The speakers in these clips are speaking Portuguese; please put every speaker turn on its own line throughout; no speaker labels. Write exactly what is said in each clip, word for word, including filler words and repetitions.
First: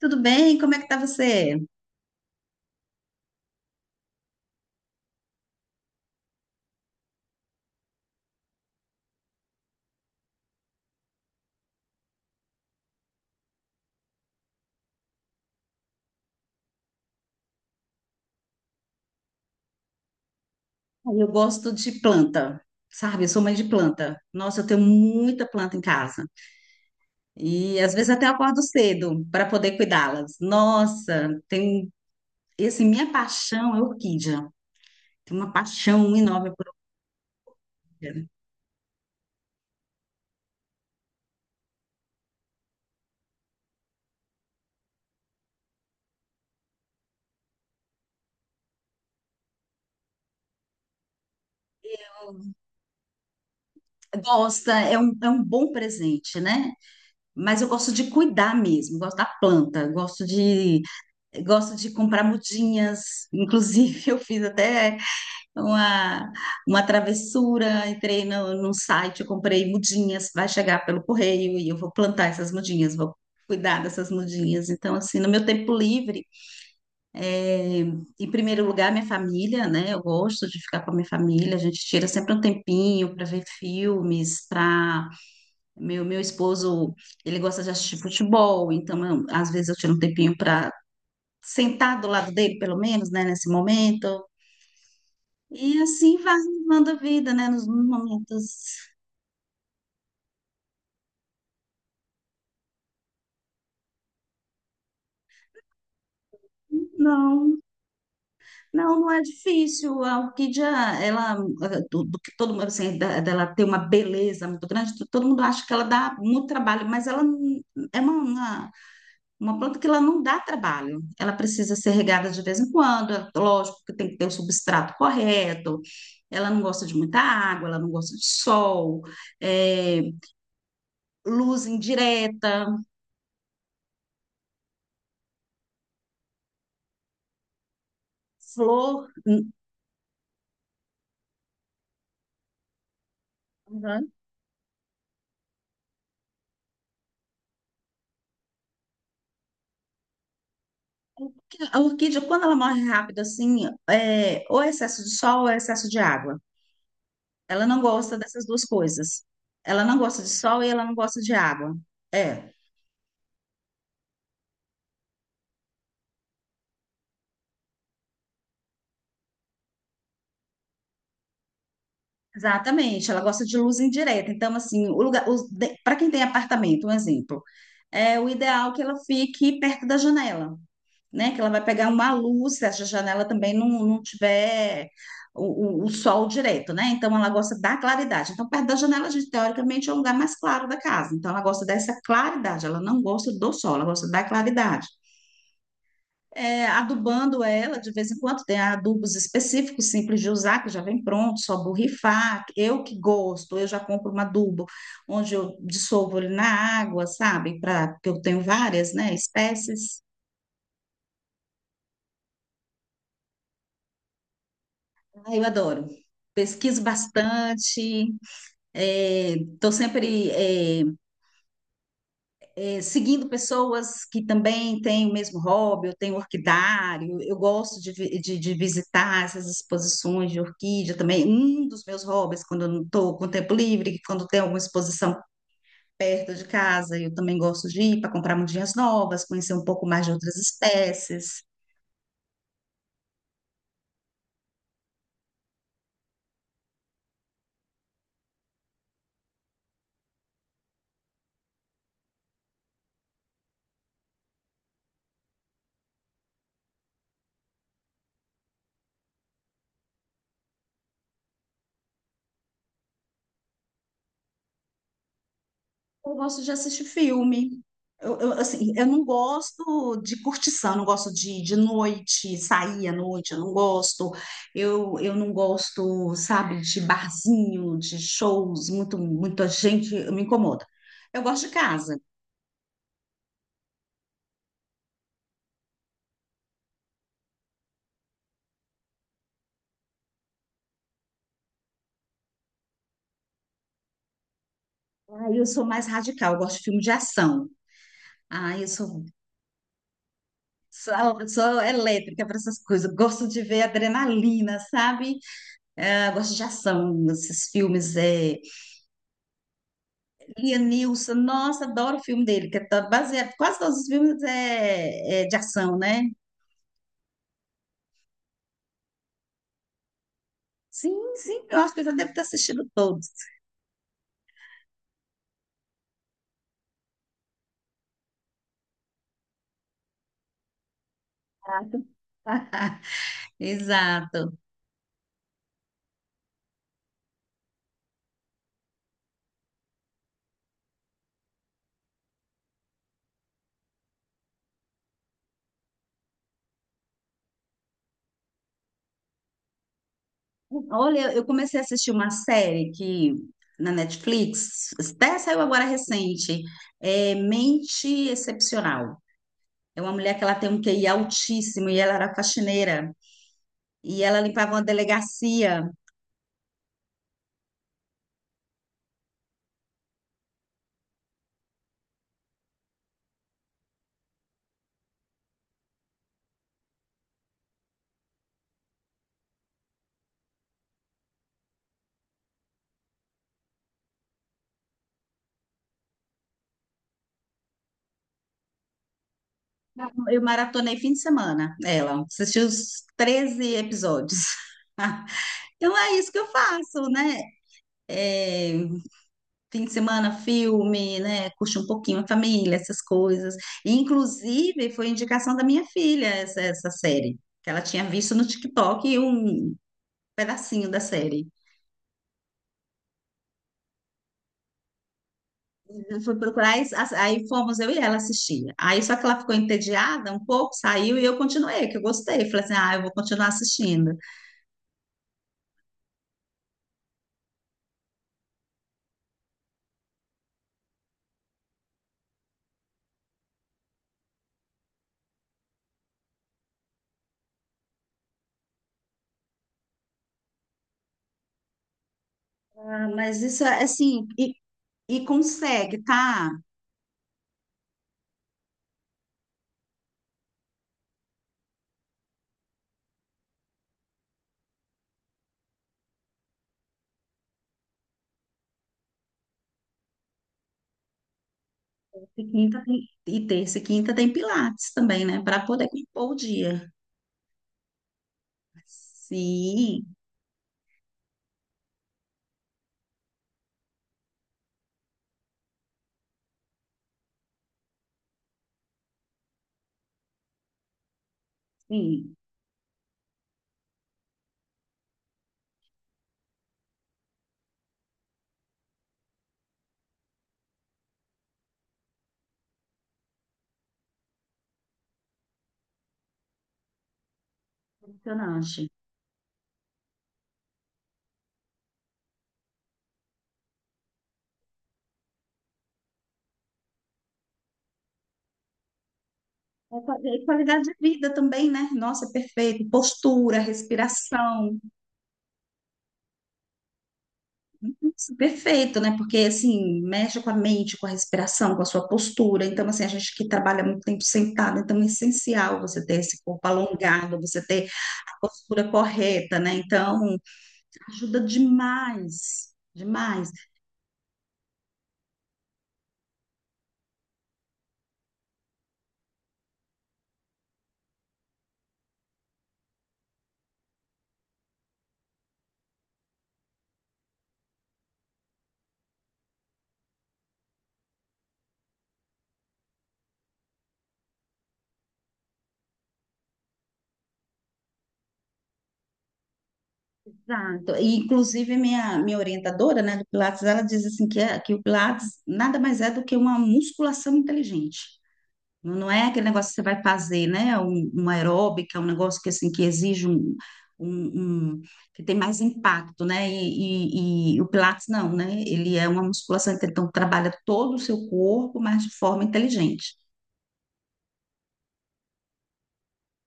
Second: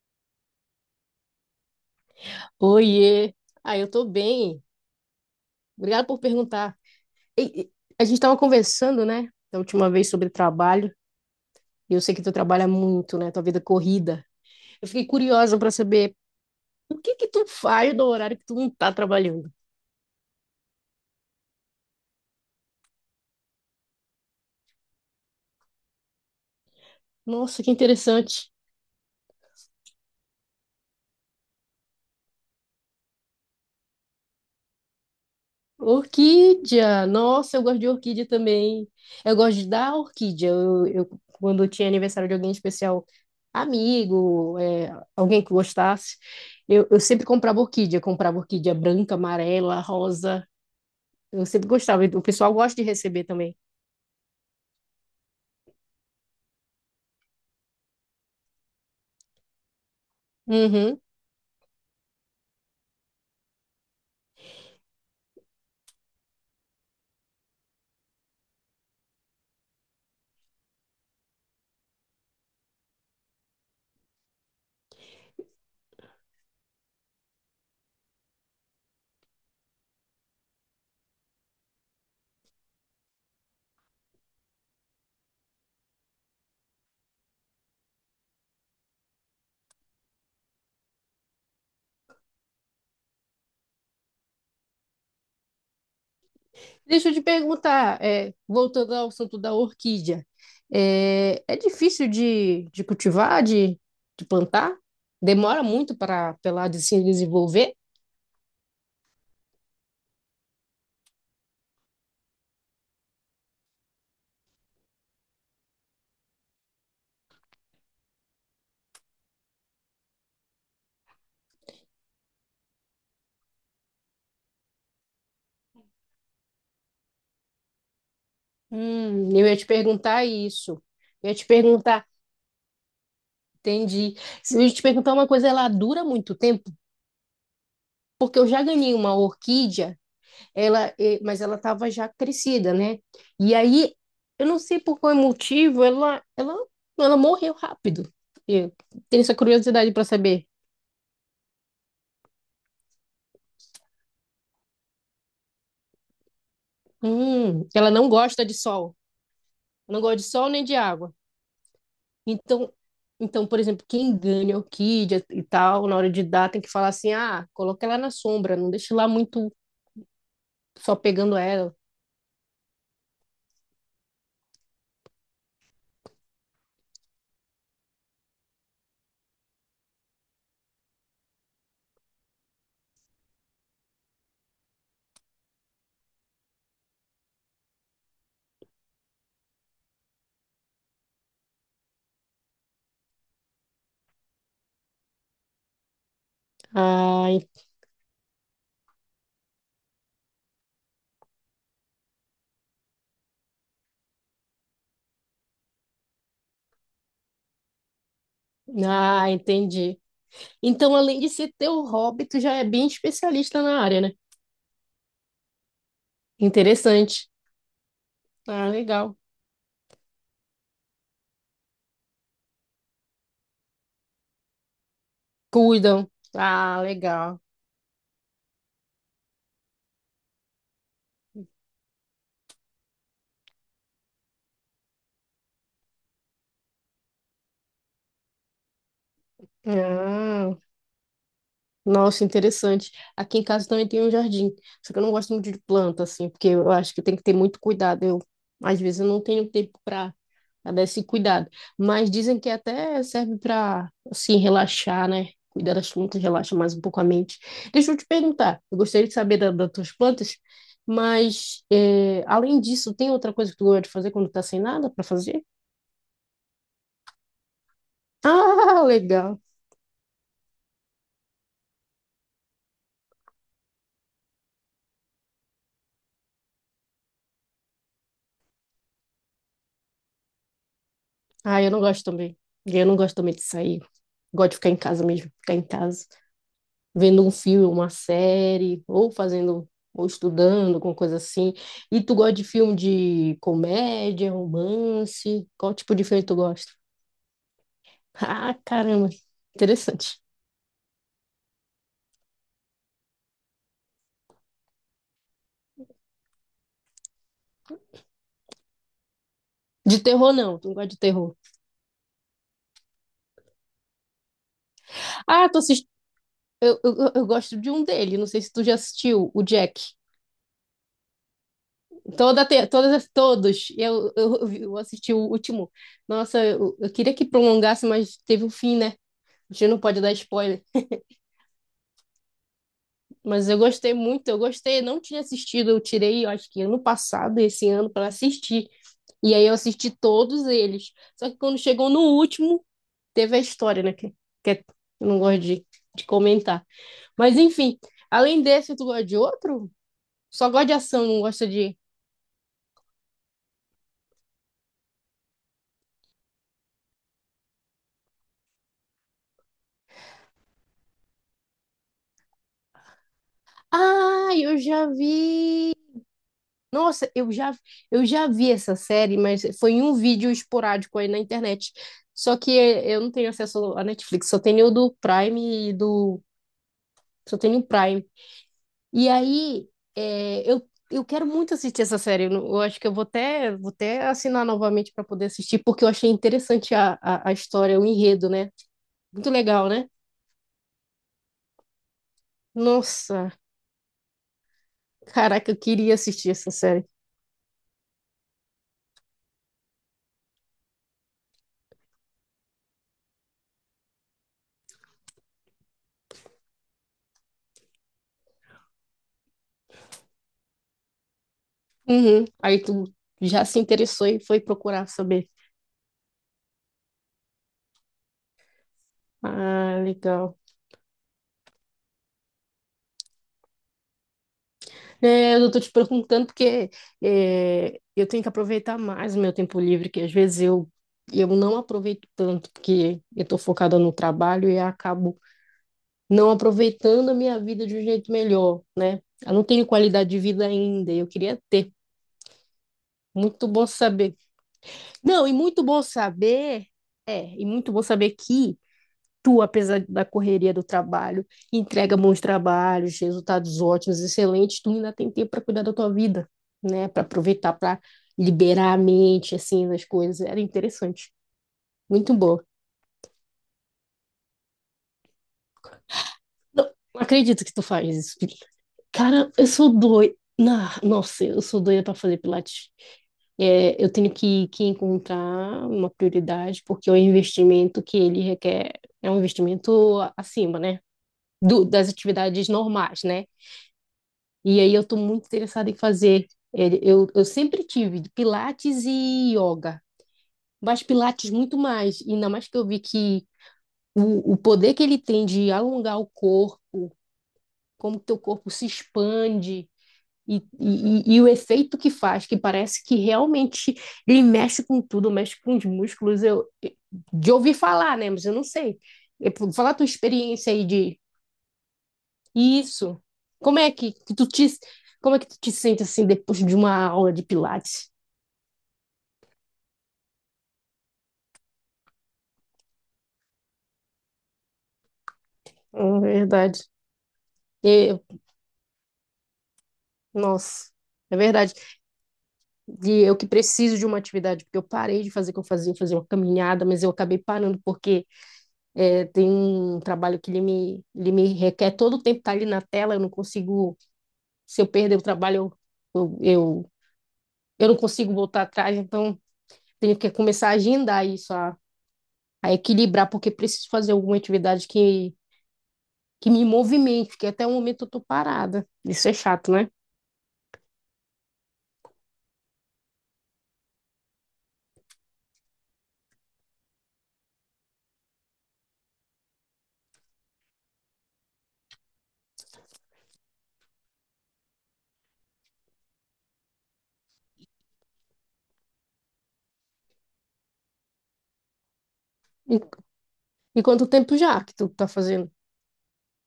Tudo bem? Como é que tá você?
Oiê! Ah, eu tô bem. Obrigada por perguntar. E- e- a gente estava conversando, né, da última vez sobre trabalho. E eu sei que tu trabalha muito, né, tua vida é corrida. Eu fiquei curiosa para saber o que que tu faz no horário que tu não tá trabalhando.
Ah, Eu gosto de planta, sabe? Eu sou mãe de planta. Nossa, eu tenho muita planta em casa.
Nossa, que
E às vezes até eu
interessante.
acordo cedo para poder cuidá-las. Nossa, tem e, assim, minha paixão é orquídea. Tenho uma paixão enorme por
Orquídea, nossa, eu gosto de
orquídea.
orquídea também. Eu gosto de dar orquídea. Eu, eu- quando tinha aniversário de alguém especial, amigo, é, alguém que gostasse, eu, eu sempre comprava orquídea. Comprava orquídea branca, amarela, rosa. Eu sempre gostava. O pessoal gosta de receber também.
Gosta, é um, é um bom presente, né? Mas eu gosto de cuidar mesmo, gosto da planta, gosto de
Uhum.
gosto de comprar mudinhas. Inclusive, eu fiz até uma, uma travessura, entrei no, num site, eu comprei mudinhas, vai chegar pelo correio e eu vou plantar essas mudinhas, vou cuidar dessas mudinhas. Então, assim, no meu tempo livre, é, em primeiro lugar, minha família, né? Eu gosto de ficar com a minha família, a gente tira sempre um tempinho para ver filmes, para... Meu, meu esposo, ele gosta de assistir futebol, então eu- às vezes eu tiro um tempinho para sentar do lado dele, pelo menos, né, nesse momento, e assim vai levando a
Deixa eu te
vida, né? Nos
perguntar, é,
momentos.
voltando ao assunto da orquídea, é, é difícil de, de cultivar, de, de plantar? Demora muito para ela de se
Não,
desenvolver?
não, não é difícil. A orquídea, ela, ah, do, do que todo mundo, assim, da- dela tem uma beleza muito grande, to- todo mundo acha que ela dá muito trabalho, mas ela n- é uma, uma, uma planta que ela não dá trabalho. Ela precisa ser regada de vez em quando, é lógico que tem que ter o substrato correto. Ela não gosta de muita água, ela não gosta de sol,
Hum, eu ia te
é,
perguntar isso. Eu ia te
luz
perguntar,
indireta,
entendi. Se eu ia te perguntar uma coisa, ela dura muito tempo? Porque eu já ganhei
flor.
uma orquídea, ela, eh, mas ela estava já crescida, né? E aí, eu não sei por qual motivo, ela, ela, ela morreu rápido. Eu tenho essa curiosidade para saber.
A orquídea, quando ela morre rápido, assim, é, ou é excesso de sol ou é excesso de água. Ela
Hum,
não
ela não
gosta
gosta
dessas
de
duas
sol.
coisas. Ela não
Não gosta
gosta
de
de
sol
sol
nem
e
de
ela não
água.
gosta de água. É,
Então, então, por exemplo, quem ganha o Kid e tal, na hora de dar, tem que falar assim: ah, coloca ela na sombra, não deixe lá muito só pegando ela.
exatamente. Ela gosta de luz indireta. Então, assim, o lugar, para quem tem apartamento, um exemplo, é o ideal que ela fique perto da janela, né? Que ela vai pegar uma luz, se essa janela também não, não tiver o, o, o sol direto, né? Então ela gosta da claridade. Então, perto da janela, a gente, teoricamente, é o lugar mais claro da casa. Então, ela gosta dessa claridade, ela não gosta do sol, ela gosta da claridade. É,
Ah,
adubando
en-
ela de vez em quando, tem adubos específicos, simples de usar, que já vem pronto, só borrifar. Eu que gosto, eu já compro um adubo onde eu dissolvo ele na água, sabe? Pra, porque eu tenho várias, né,
ah, entendi.
espécies.
Então, além de ser teu hobby, tu já é bem especialista na área, né?
Ah, eu adoro. Pesquiso
Interessante.
bastante,
Ah, legal.
estou sempre é, é, seguindo pessoas que também têm o mesmo hobby, eu
Cuidam.
tenho
Ah,
orquidário, eu
legal.
gosto de, vi- de, de visitar essas exposições de orquídea também. Um dos meus hobbies, quando eu não estou com tempo livre, quando tem alguma exposição perto de casa, eu também gosto de ir para comprar mudinhas novas, conhecer um pouco mais de outras
Ah.
espécies.
Nossa, interessante. Aqui em casa também tem um jardim, só que eu não gosto muito de planta, assim, porque eu acho que tem que ter muito cuidado. Eu, às vezes, eu não tenho tempo para dar esse cuidado. Mas dizem que até serve para, assim, relaxar, né? Cuidar das plantas relaxa mais um pouco a mente. Deixa eu te perguntar, eu gostaria de saber da, das tuas plantas, mas, é, além disso, tem outra coisa que tu gosta de fazer quando tá sem nada para fazer?
Eu gosto de assistir filme. Eu, eu, assim,
Ah,
eu não
legal.
gosto de curtição, eu não gosto de, de noite, sair à noite, eu não gosto. Eu, eu não gosto, sabe, de barzinho, de shows, muito, muita gente, eu me incomoda. Eu gosto de
Ah, eu não
casa.
gosto também. Eu não gosto também de sair. Gosto de ficar em casa mesmo, ficar em casa, vendo um filme, uma série, ou fazendo, ou estudando, alguma coisa assim. E tu gosta de filme de comédia,
Aí eu
romance?
sou
Qual
mais
tipo de filme
radical,
tu
eu gosto de
gosta?
filme de ação. Ah,
Ah,
eu sou,
caramba, interessante.
sou, sou elétrica para essas coisas. Eu gosto de ver adrenalina, sabe? Eh, gosto de ação, esses filmes. É,
De terror, não, tu não gosta de
Lianilson,
terror.
nossa, adoro o filme dele, que é tá baseado, quase todos os filmes é, é de
Ah, tu
ação,
assist...
né?
eu, eu, eu- eu gosto de um dele, não sei se tu já assistiu, o Jack.
Sim, sim, eu acho que eu já devo ter
Toda te...
assistido
Todas,
todos.
as- todos, eu, eu, eu vi- eu assisti o último. Nossa, eu, eu queria que prolongasse, mas teve o fim, né? A gente não pode dar spoiler. Mas eu gostei
Exato.
muito,
Exato.
eu gostei, eu não tinha assistido, eu tirei, eu acho que ano passado, esse ano, para assistir. E aí eu assisti todos eles. Só que quando chegou no último, teve a história, né? Que, que é- eu não gosto de, de, comentar. Mas enfim, além desse, tu gosta de outro? Só gosta de ação,
Olha,
não
eu
gosta
comecei a
de.
assistir uma série que na Netflix, até saiu agora recente, é Mente Excepcional. É uma mulher que ela tem um Q I altíssimo e ela era faxineira e ela
Ah,
limpava
eu
uma
já
delegacia.
vi. Nossa, eu já, eu já vi essa série, mas foi em um vídeo esporádico aí na internet. Só que eu não tenho acesso à Netflix, só tenho o do Prime e do Só tem no Prime. E aí, é, eu, eu quero muito assistir essa série. Eu, não- eu acho que eu vou até, vou até, assinar novamente para poder assistir, porque eu achei interessante a, a, a história, o enredo, né? Muito legal, né?
Eu maratonei fim de semana, ela. Assisti os
Nossa,
treze episódios.
caraca, eu
Então é
queria
isso que eu
assistir essa
faço,
série.
né? É, fim de semana, filme, né? Curte um pouquinho a família, essas coisas. Inclusive, foi indicação da minha filha essa, essa série, que ela tinha visto no TikTok um pedacinho da série.
Uhum. Aí tu já se interessou e foi procurar saber.
Eu fui procurar, e as- aí fomos eu e ela assistir. Aí só que ela ficou
Ah,
entediada um
legal.
pouco, saiu e eu continuei, que eu gostei. Falei assim, ah, eu vou continuar assistindo.
É, eu tô te perguntando porque é, eu tenho que aproveitar mais o meu tempo livre, que às vezes eu, eu não aproveito tanto, porque eu tô focada no trabalho e acabo não aproveitando a minha vida de um jeito melhor, né? Eu não tenho qualidade de vida ainda, e eu queria ter.
Ah, mas isso
Muito
é
bom
assim,
saber.
e, e
Não, e muito
consegue,
bom
tá?
saber, é, e muito bom saber que tu, apesar da correria do trabalho, entrega bons trabalhos, resultados ótimos, excelentes, tu ainda tem tempo para cuidar da tua vida, né? Para aproveitar, para liberar a mente, assim, das coisas. Era interessante. Muito
E
bom.
Quinta tem- e terça e quinta tem pilates também, né? Para poder compor o
Não,
dia.
não acredito que tu faz isso. Felipe. Cara, eu sou
Sim,
doida. Ah, nossa, eu sou doida para fazer pilates. É, eu tenho que, que, encontrar uma prioridade, porque o investimento que ele requer é um investimento acima, né? Do, das
sim,
atividades normais, né? E aí eu estou muito interessada em fazer. Ele- Eu, eu sempre tive pilates e yoga, mas pilates muito mais. E ainda mais que eu vi que o, o, poder que ele tem de alongar o corpo, como teu corpo se
impressionante.
expande e, e, e e o efeito que faz, que parece que realmente ele mexe com tudo, mexe com os músculos. Eu, de ouvir falar, né? Mas eu não sei. Eu Fala a
É
tua
qua- é
experiência
qualidade
aí
de
de.
vida também, né? Nossa, é perfeito.
Isso.
Postura,
Como é que, que tu te,
respiração.
Como é que tu te sente assim depois de uma aula de Pilates?
Nossa, perfeito, né? Porque assim, mexe com a mente, com a respiração, com a sua postura. Então, assim, a gente que trabalha muito tempo sentado, então é essencial você ter
É
esse corpo
verdade.
alongado, você ter
Eu,
a postura correta, né? Então,
nossa, é
ajuda
verdade.
demais,
E eu que
demais.
preciso de uma atividade, porque eu parei de fazer o que eu fazia, eu fazia uma caminhada, mas eu acabei parando porque é, tem um trabalho que ele me, ele me, requer todo o tempo estar ali na tela, eu não consigo, se eu perder o trabalho, eu, eu, eu, eu, não consigo voltar atrás, então tenho que começar a agendar isso, a, a, equilibrar, porque preciso fazer alguma atividade que que me movimente, que até o momento eu tô parada. Isso é chato, né?
Exato. E, inclusive, minha, minha orientadora, né, do Pilates, ela diz assim que, é- que o Pilates nada mais é do que uma musculação inteligente. Não, não é aquele negócio que você vai fazer, né? Um, uma aeróbica, um negócio que assim que exige um, um, um- que tem mais impacto, né? E, e, e o Pilates não, né? Ele é uma musculação inteligente, então trabalha todo o seu corpo, mas de forma
E,
inteligente.
e quanto tempo já que tu tá fazendo?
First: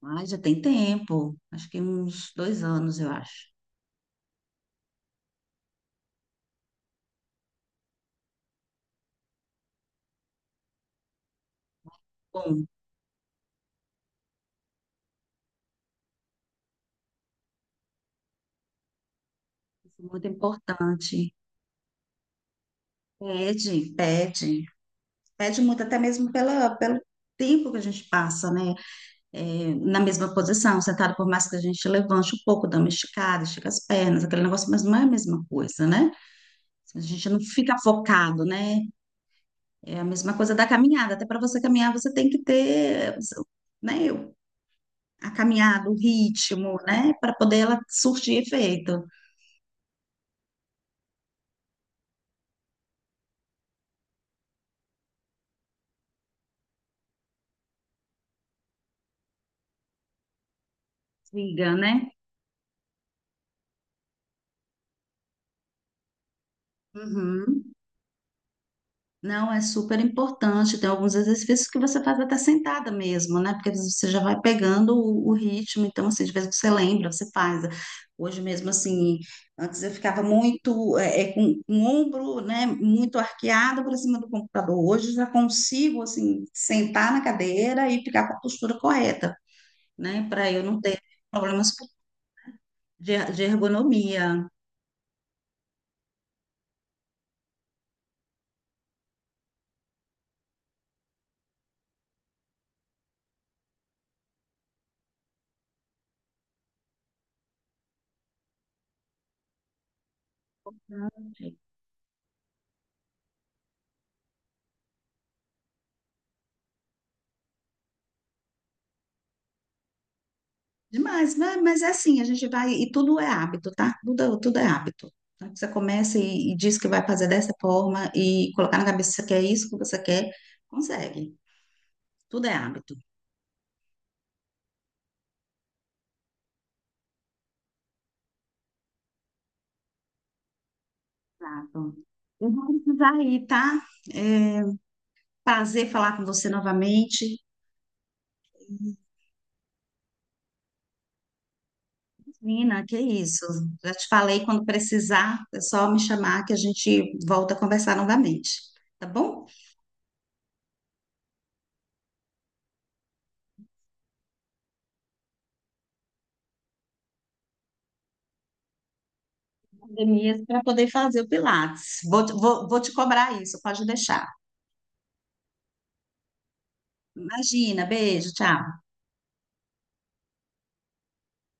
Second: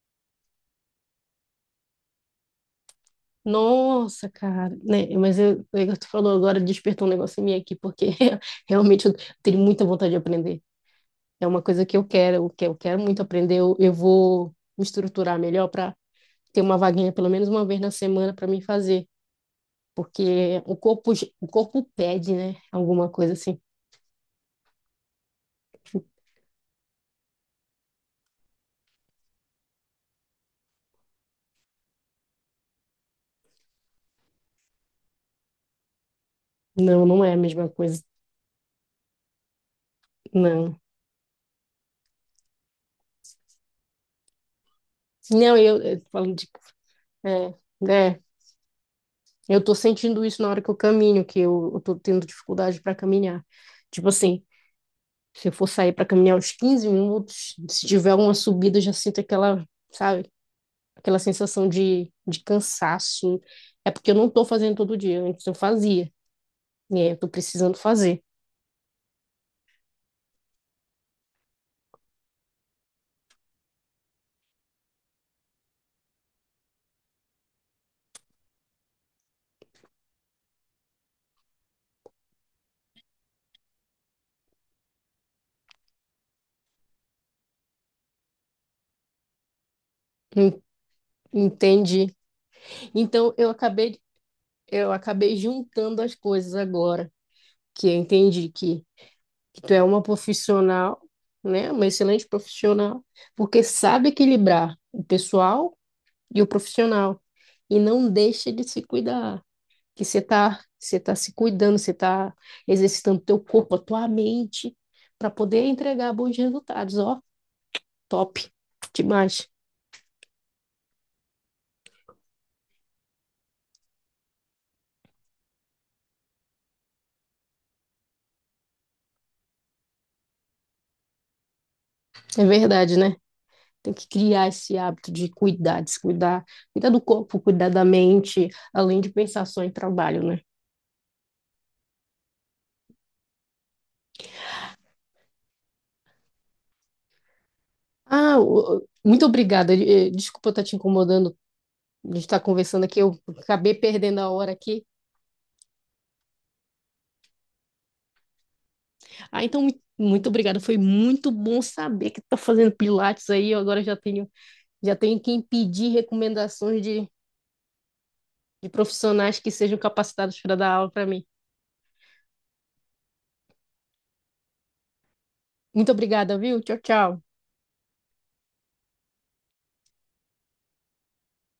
Mas já tem tempo, acho que uns dois anos, eu acho.
Nossa, cara, né? Mas eu, eu- tu falou agora, despertou um negócio em mim aqui, porque realmente eu tenho muita vontade de aprender. É uma coisa que eu quero, eu
Bom.
que eu quero muito aprender. Eu, eu vou me estruturar melhor para ter uma vaguinha pelo menos uma vez na semana para mim fazer,
Muito
porque
importante.
o corpo, ge- o corpo pede, né? Alguma coisa assim.
Pede, pede. Pede muito, até mesmo pela, pelo tempo que a gente passa, né? É, na mesma posição, sentado, por mais que a gente levante um pouco, dá uma esticada, estica as pernas, aquele negócio, mas não é a mesma coisa, né? A
Não, não
gente
é a
não
mesma
fica
coisa,
focado, né? É a mesma coisa da
não.
caminhada. Até para você caminhar, você tem que ter, né? A
Não, eu,
caminhada, o
eu falando de,
ritmo, né? Para
é,
poder ela
né?
surtir efeito.
Eu tô sentindo isso na hora que eu caminho, que eu, eu tô tendo dificuldade para caminhar. Tipo assim, se eu for sair para caminhar uns quinze minutos, se tiver uma subida, eu já sinto aquela, sabe, aquela sensação
Siga, né?
de, de cansaço. É porque eu não tô fazendo todo dia, antes eu fazia, e aí eu tô
Uhum.
precisando fazer.
Não, é super importante. Tem alguns exercícios que você faz até sentada mesmo, né? Porque você já vai pegando o, o ritmo. Então, assim, de vez que você lembra, você faz. Hoje mesmo, assim, antes eu ficava muito é, é, com, com o ombro, né? Muito arqueado para cima do computador. Hoje eu já consigo, assim, sentar na cadeira e ficar com a postura correta, né? Para
En-
eu não ter problemas
Entendi.
de,
Então
de
eu acabei
ergonomia.
eu acabei juntando as coisas agora, que eu entendi que que tu é uma profissional, né? Uma excelente profissional, porque sabe equilibrar o pessoal e o profissional. E não deixa de se cuidar, que você tá, você tá se cuidando, você tá exercitando teu corpo, a tua mente, para poder entregar bons resultados, ó, top, demais.
Demais, né? Mas é assim, a gente vai, e tudo é hábito, tá? Tudo, tudo é hábito. Então, você começa e, e diz que vai fazer dessa forma e colocar na cabeça que é isso que você quer, consegue.
É
Tudo é hábito.
verdade, né? Tem que criar esse hábito de cuidar, de se cuidar, cuidar do corpo, cuidar da mente, além de pensar só em trabalho, né?
Exato. Eu vou precisar ir, tá? É, prazer falar com você novamente.
Ah, o- o- muito obrigada. Eh, Desculpa estar te incomodando. A gente está conversando
Nina, que
aqui, eu
isso.
acabei
Já te
perdendo a
falei,
hora
quando
aqui.
precisar, é só me chamar que a gente volta a conversar novamente, tá
Ah,
bom?
então, mui- muito obrigada. Foi muito bom saber que tu tá fazendo pilates aí. Eu agora já tenho, já tenho, quem pedir recomendações de, de profissionais que sejam capacitados
Academias
para
para
dar
poder
aula para
fazer
mim.
o Pilates. Vou, vou, vou te cobrar isso, pode deixar.
Muito obrigada, viu? Tchau, tchau.
Imagina, beijo, tchau.